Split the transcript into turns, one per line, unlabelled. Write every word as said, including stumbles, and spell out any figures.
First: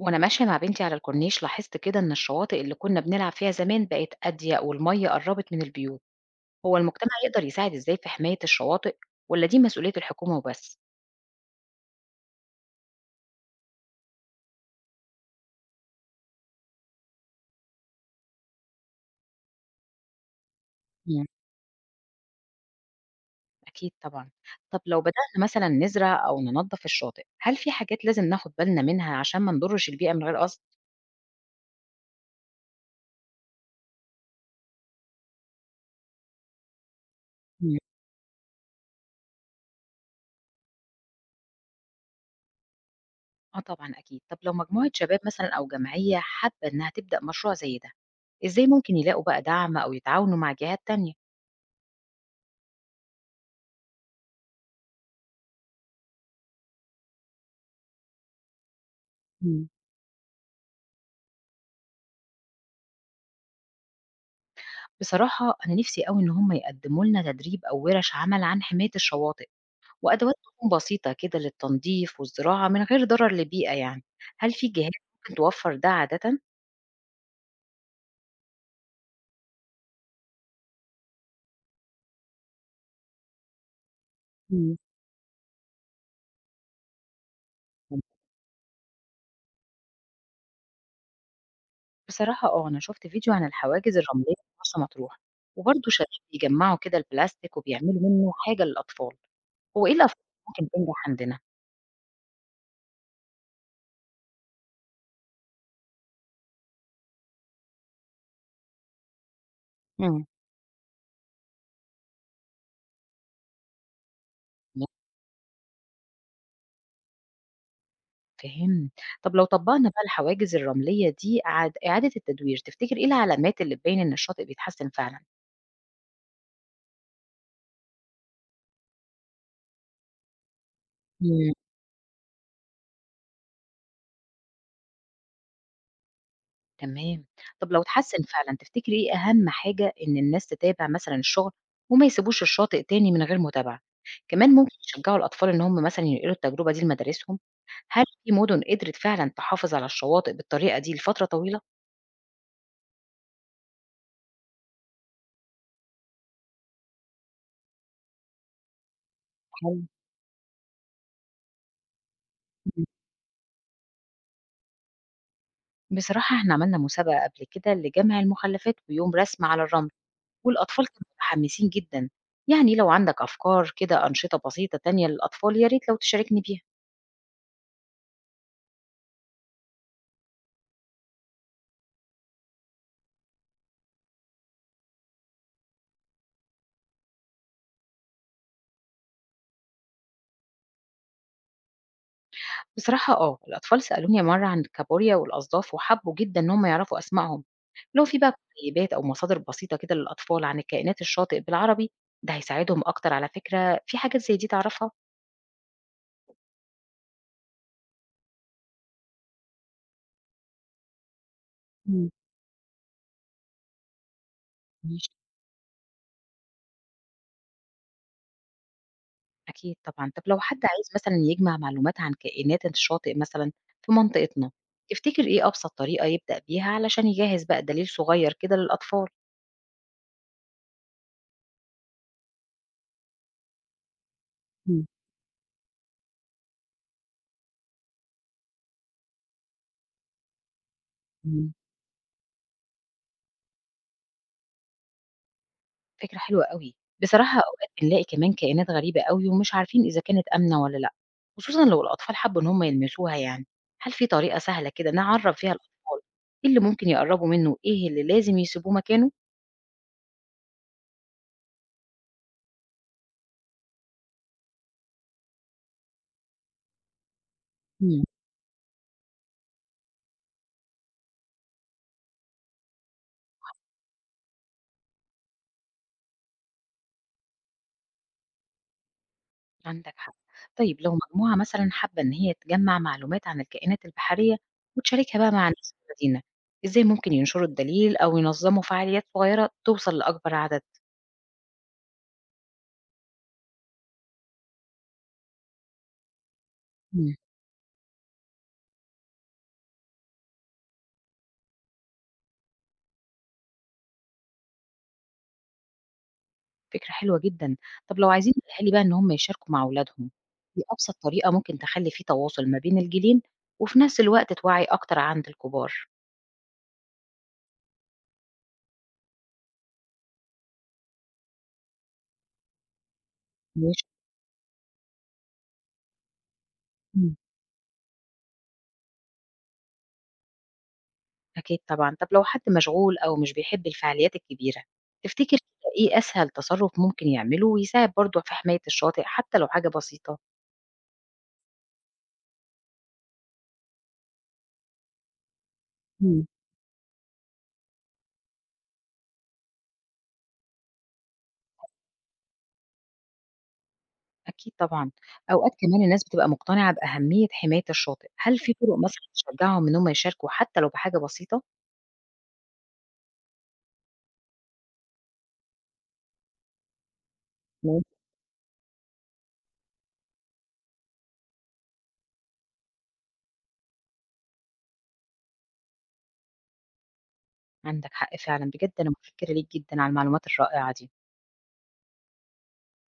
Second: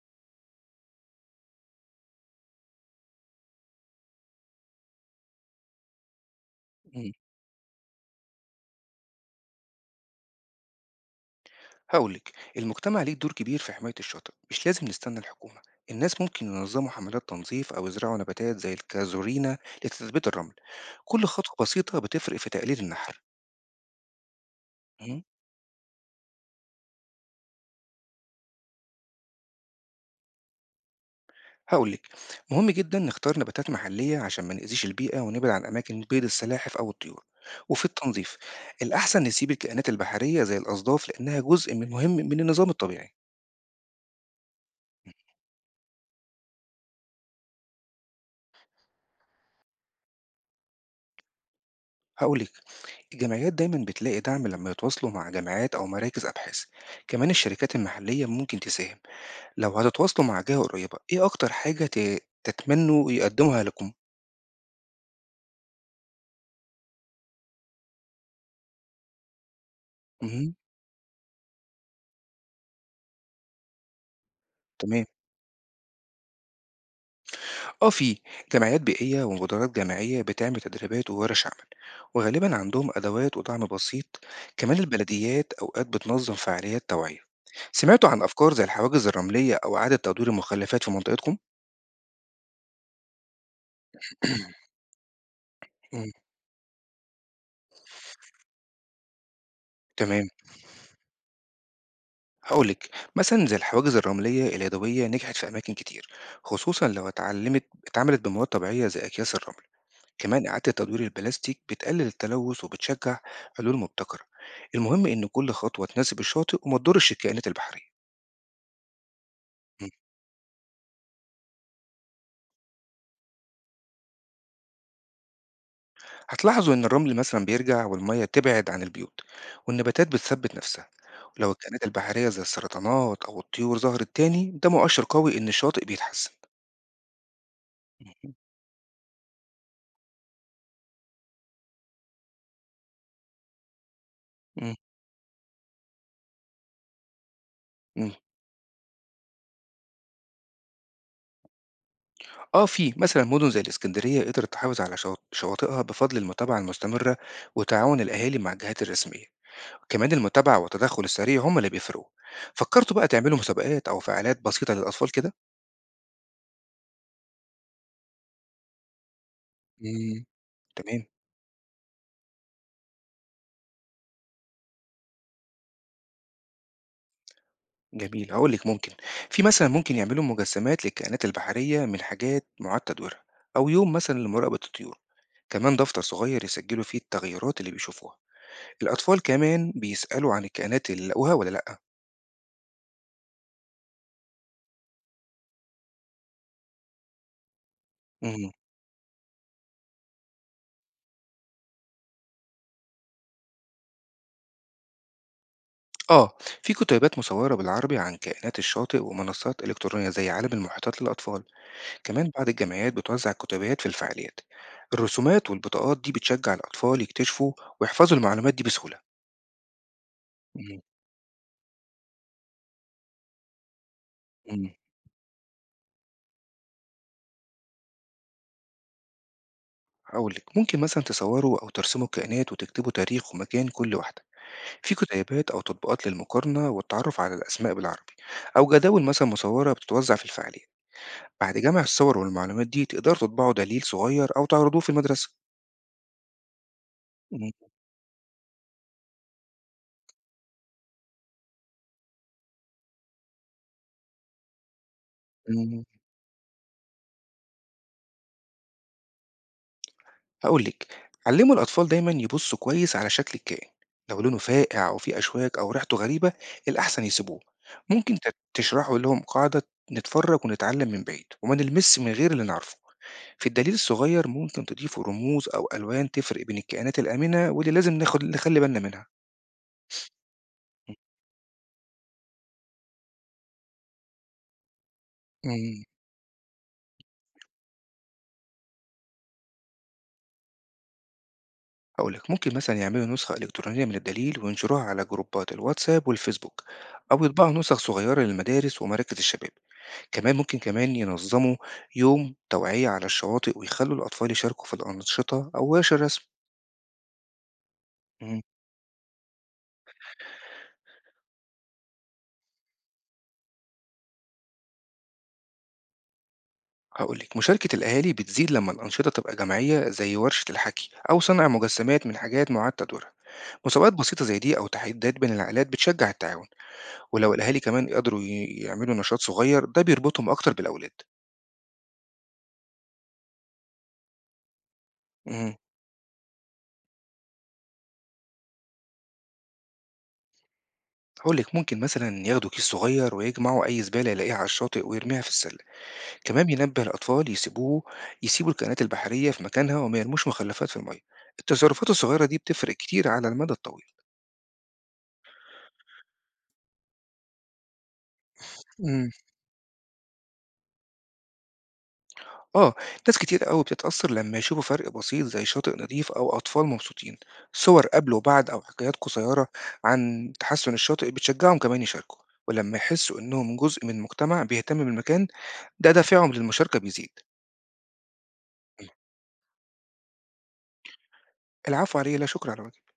وأنا ماشية مع بنتي على الكورنيش لاحظت كده إن الشواطئ اللي كنا بنلعب فيها زمان بقت أضيق والمية قربت من البيوت، هو
مم.
المجتمع يقدر يساعد إزاي في حماية الشواطئ ولا دي مسؤولية الحكومة وبس؟
هقولك. المجتمع ليه دور كبير في حماية الشاطئ، مش لازم نستنى الحكومة. الناس ممكن ينظموا حملات تنظيف أو يزرعوا نباتات زي الكازورينا لتثبيت الرمل. كل
مم.
خطوة بسيطة بتفرق في تقليل النحر.
أكيد طبعا، طب لو
مم.
بدأنا مثلا نزرع أو ننظف الشاطئ، هل في حاجات لازم ناخد بالنا منها عشان ما نضرش البيئة من غير قصد؟
هقولك، مهم جدا نختار نباتات محلية عشان ما نأذيش البيئة، ونبعد عن أماكن بيض السلاحف أو الطيور.
مم.
وفي التنظيف، الأحسن نسيب الكائنات البحرية زي الأصداف، لأنها جزء من مهم من النظام الطبيعي.
آه طبعا أكيد، طب لو مجموعة شباب مثلا أو جمعية حابة إنها تبدأ مشروع زي ده، إزاي ممكن يلاقوا بقى دعم أو يتعاونوا مع جهات تانية؟
هقولك، الجمعيات دايما بتلاقي دعم لما يتواصلوا مع جامعات أو مراكز أبحاث. كمان الشركات المحلية ممكن تساهم. لو هتتواصلوا مع جهة قريبة، إيه أكتر حاجة ت- تتمنوا يقدمها لكم؟
بصراحة أنا نفسي أوي إن هم يقدموا لنا تدريب أو ورش عمل عن حماية الشواطئ وأدوات
مهم.
تكون بسيطة كده للتنظيف والزراعة من غير ضرر للبيئة يعني. هل في جهات
تمام.
ممكن توفر ده عادة؟
اه، في جمعيات بيئية ومبادرات جامعية بتعمل تدريبات وورش عمل، وغالبا عندهم أدوات ودعم بسيط.
مم.
كمان البلديات أوقات بتنظم فعاليات توعية. سمعتوا عن أفكار زي الحواجز الرملية أو إعادة تدوير المخلفات في منطقتكم؟
بصراحة اه أنا شفت فيديو عن الحواجز الرملية في مرسى مطروح وبرضه شباب
مم.
بيجمعوا كده البلاستيك وبيعملوا منه حاجة للأطفال. هو إيه الأفكار اللي
تمام.
ممكن تنجح عندنا؟
هاقول لِك، مثلًا زي الحواجز الرملية اليدوية نجحت في أماكن كتير، خصوصًا لو اتعلمت اتعملت بمواد طبيعية زي أكياس الرمل.
مم.
كمان إعادة تدوير البلاستيك بتقلل التلوث وبتشجع حلول مبتكرة. المهم إن كل خطوة تناسب الشاطئ وما تضرش الكائنات البحرية.
فهم. طب لو طبقنا
إمم،
بقى الحواجز الرملية دي عاد- إعادة التدوير تفتكر إيه العلامات اللي تبين إن الشاطئ بيتحسن فعلا؟
هتلاحظوا إن الرمل مثلًا بيرجع، والمَيّة تبعد عن البيوت، والنباتات بتثبت نفسها. ولو الكائنات البحرية زي السرطانات أو الطيور ظهرت تاني، ده مؤشر قوي إن الشاطئ بيتحسن.
تمام. طب لو اتحسن
اهم،
فعلًا تفتكري إيه أهم حاجة إن الناس تتابع مثلًا الشغل وما يسيبوش الشاطئ تاني من غير متابعة؟ كمان
إمم،
ممكن يشجعوا الأطفال إن هم مثلًا ينقلوا التجربة دي لمدارسهم؟ هل
إمم.
في مدن قدرت فعلًا تحافظ على الشواطئ بالطريقة دي لفترة طويلة؟
آه، في مثلا مدن زي الإسكندرية قدرت تحافظ على شوا- شواطئها بفضل المتابعة المستمرة وتعاون الأهالي مع الجهات الرسمية.
حلو.
كمان المتابعة والتدخل السريع هم اللي بيفرقوا.
إمم.
فكرتوا بقى تعملوا مسابقات أو فعاليات بسيطة للأطفال كده؟
بصراحة إحنا عملنا مسابقة قبل كده لجمع المخلفات ويوم رسم على الرمل،
مم.
والأطفال
تمام.
كانوا متحمسين جدًا. يعني لو عندك أفكار كده أنشطة بسيطة تانية للأطفال يا ريت لو تشاركني بيها.
جميل، هقول لك. ممكن، في مثلا، ممكن يعملوا مجسمات للكائنات البحرية من حاجات معاد تدويرها، أو يوم مثلا لمراقبة الطيور. كمان دفتر صغير يسجلوا فيه التغيرات اللي بيشوفوها. الأطفال كمان بيسألوا عن الكائنات اللي لقوها ولا لأ.
بصراحة آه، الأطفال سألوني مرّة عن الكابوريا والأصداف وحبّوا جدًا إن هم يعرفوا أسمائهم، لو في بقى
مم.
كتيبات أو مصادر بسيطة كده للأطفال عن الكائنات الشاطئ بالعربي، ده هيساعدهم أكتر على فكرة، في حاجات زي دي تعرفها؟
آه، في كتيبات مصورة بالعربي عن كائنات الشاطئ، ومنصات إلكترونية زي عالم المحيطات للأطفال.
إمم،
كمان بعض الجمعيات بتوزع كتيبات في الفعاليات.
ماشي.
الرسومات والبطاقات دي بتشجع الأطفال يكتشفوا ويحفظوا المعلومات دي بسهولة.
أكيد طبعًا، طب لو حد
مم.
عايز مثلًا يجمع معلومات عن كائنات الشاطئ مثلًا في منطقتنا،
مم.
تفتكر إيه أبسط طريقة يبدأ بيها علشان يجهّز بقى دليل صغير كده للأطفال؟
هقول لك، ممكن مثلا تصوروا أو ترسموا الكائنات وتكتبوا تاريخ ومكان كل واحدة.
إمم،
في كتيبات أو تطبيقات للمقارنة والتعرف على الأسماء بالعربي، أو جداول مثلا مصورة بتتوزع في الفعاليات.
إمم.
بعد جمع الصور والمعلومات دي، تقدروا تطبعوا دليل صغير أو تعرضوه في المدرسة.
فكرة حلوة أوي. بصراحة
مم.
أوقات بنلاقي كمان كائنات غريبة أوي ومش عارفين إذا كانت آمنة والّا لأ، خصوصًا لو الأطفال حبّوا إن هم يلمسوها يعني. هل في طريقة سهلة كده نعرّف فيها
مم.
الأطفال إيه اللي ممكن يقرّبوا منه وإيه اللي لازم يسيبوه مكانه؟
هقول لك، علموا الأطفال دايما يبصوا كويس على شكل الكائن. لو لونه فاقع أو فيه أشواك أو ريحته غريبة، الأحسن يسيبوه.
إمم،
ممكن ت- تشرحوا لهم قاعدة: نتفرج ونتعلم من بعيد، وما نلمس من غير اللي نعرفه. في الدليل الصغير، ممكن تضيفوا رموز أو ألوان تفرق بين الكائنات الآمنة واللي لازم ناخد نخلي بالنا منها.
عندك حق. طيب لو مجموعة مثلًا حابة إن هي تجمّع معلومات عن الكائنات البحرية وتشاركها بقى مع ناس
مم.
في المدينة، إزاي ممكن ينشروا الدليل أو ينظموا فعاليات صغيرة توصل لأكبر عدد؟
هقول لك، ممكن مثلا يعملوا نسخة إلكترونية من الدليل وينشروها على جروبات الواتساب والفيسبوك،
إمم.
أو يطبعوا نسخ صغيرة للمدارس ومراكز الشباب. كمان ممكن كمان ينظموا يوم توعية على الشواطئ، ويخلوا الأطفال يشاركوا في الأنشطة أو ورش الرسم.
فكرة حلوة جدًا. طب لو عايزين
مم.
الأهالي بقى إن هم يشاركوا مع أولادهم، إيه أبسط طريقة ممكن تخلّي في تواصل ما بين الجيلين، وفي نفس الوقت توعي أكتر عند الكبار؟
هقولك، مشاركة الأهالي بتزيد لما الأنشطة تبقى جماعية، زي ورشة الحكي أو صنع مجسمات من حاجات معاد تدويرها.
ماشي.
مسابقات بسيطة زي دي أو تحديات بين العائلات بتشجع التعاون.
إمم.
ولو الأهالي كمان يقدروا ي- يعملوا نشاط صغير، ده بيربطهم أكتر بالأولاد.
أكيد طبعًا. طب لو حد مشغول أو مش بيحب الفعاليات الكبيرة، تفتكر
مم.
كده إيه أسهل تصرُّف ممكن يعمله ويساعد برضه في حماية الشاطئ حتى لو حاجة بسيطة؟
هقولك، ممكن مثلا ياخدوا كيس صغير ويجمعوا أي زبالة يلاقيها على الشاطئ ويرميها في السلة.
إمم.
كمان بينبه الأطفال يسيبوه يسيبوا الكائنات البحرية في مكانها، وما يرموش مخلفات في المية. التصرفات الصغيرة دي بتفرق كتير على المدى الطويل.
أكيد طبعًا. أوقات كمان الناس بتبقى مقتنعة بأهمية حماية الشاطئ، هل في طرق مثلًا
امم،
تشجّعهم إن هم يشاركوا حتى لو بحاجة بسيطة؟
آه، ناس كتير قوي بتتأثر لما يشوفوا فرق بسيط زي شاطئ نظيف أو أطفال مبسوطين. صور قبل وبعد أو حكايات قصيرة عن تحسن الشاطئ بتشجعهم كمان يشاركوا. ولما يحسوا إنهم جزء من مجتمع بيهتم بالمكان، ده دافعهم للمشاركة بيزيد.
عندك حق فعلًا، بجد أنا متشكرة ليك جدًا على المعلومات الرائعة دي.
العفو عليه، لا شكر على واجب.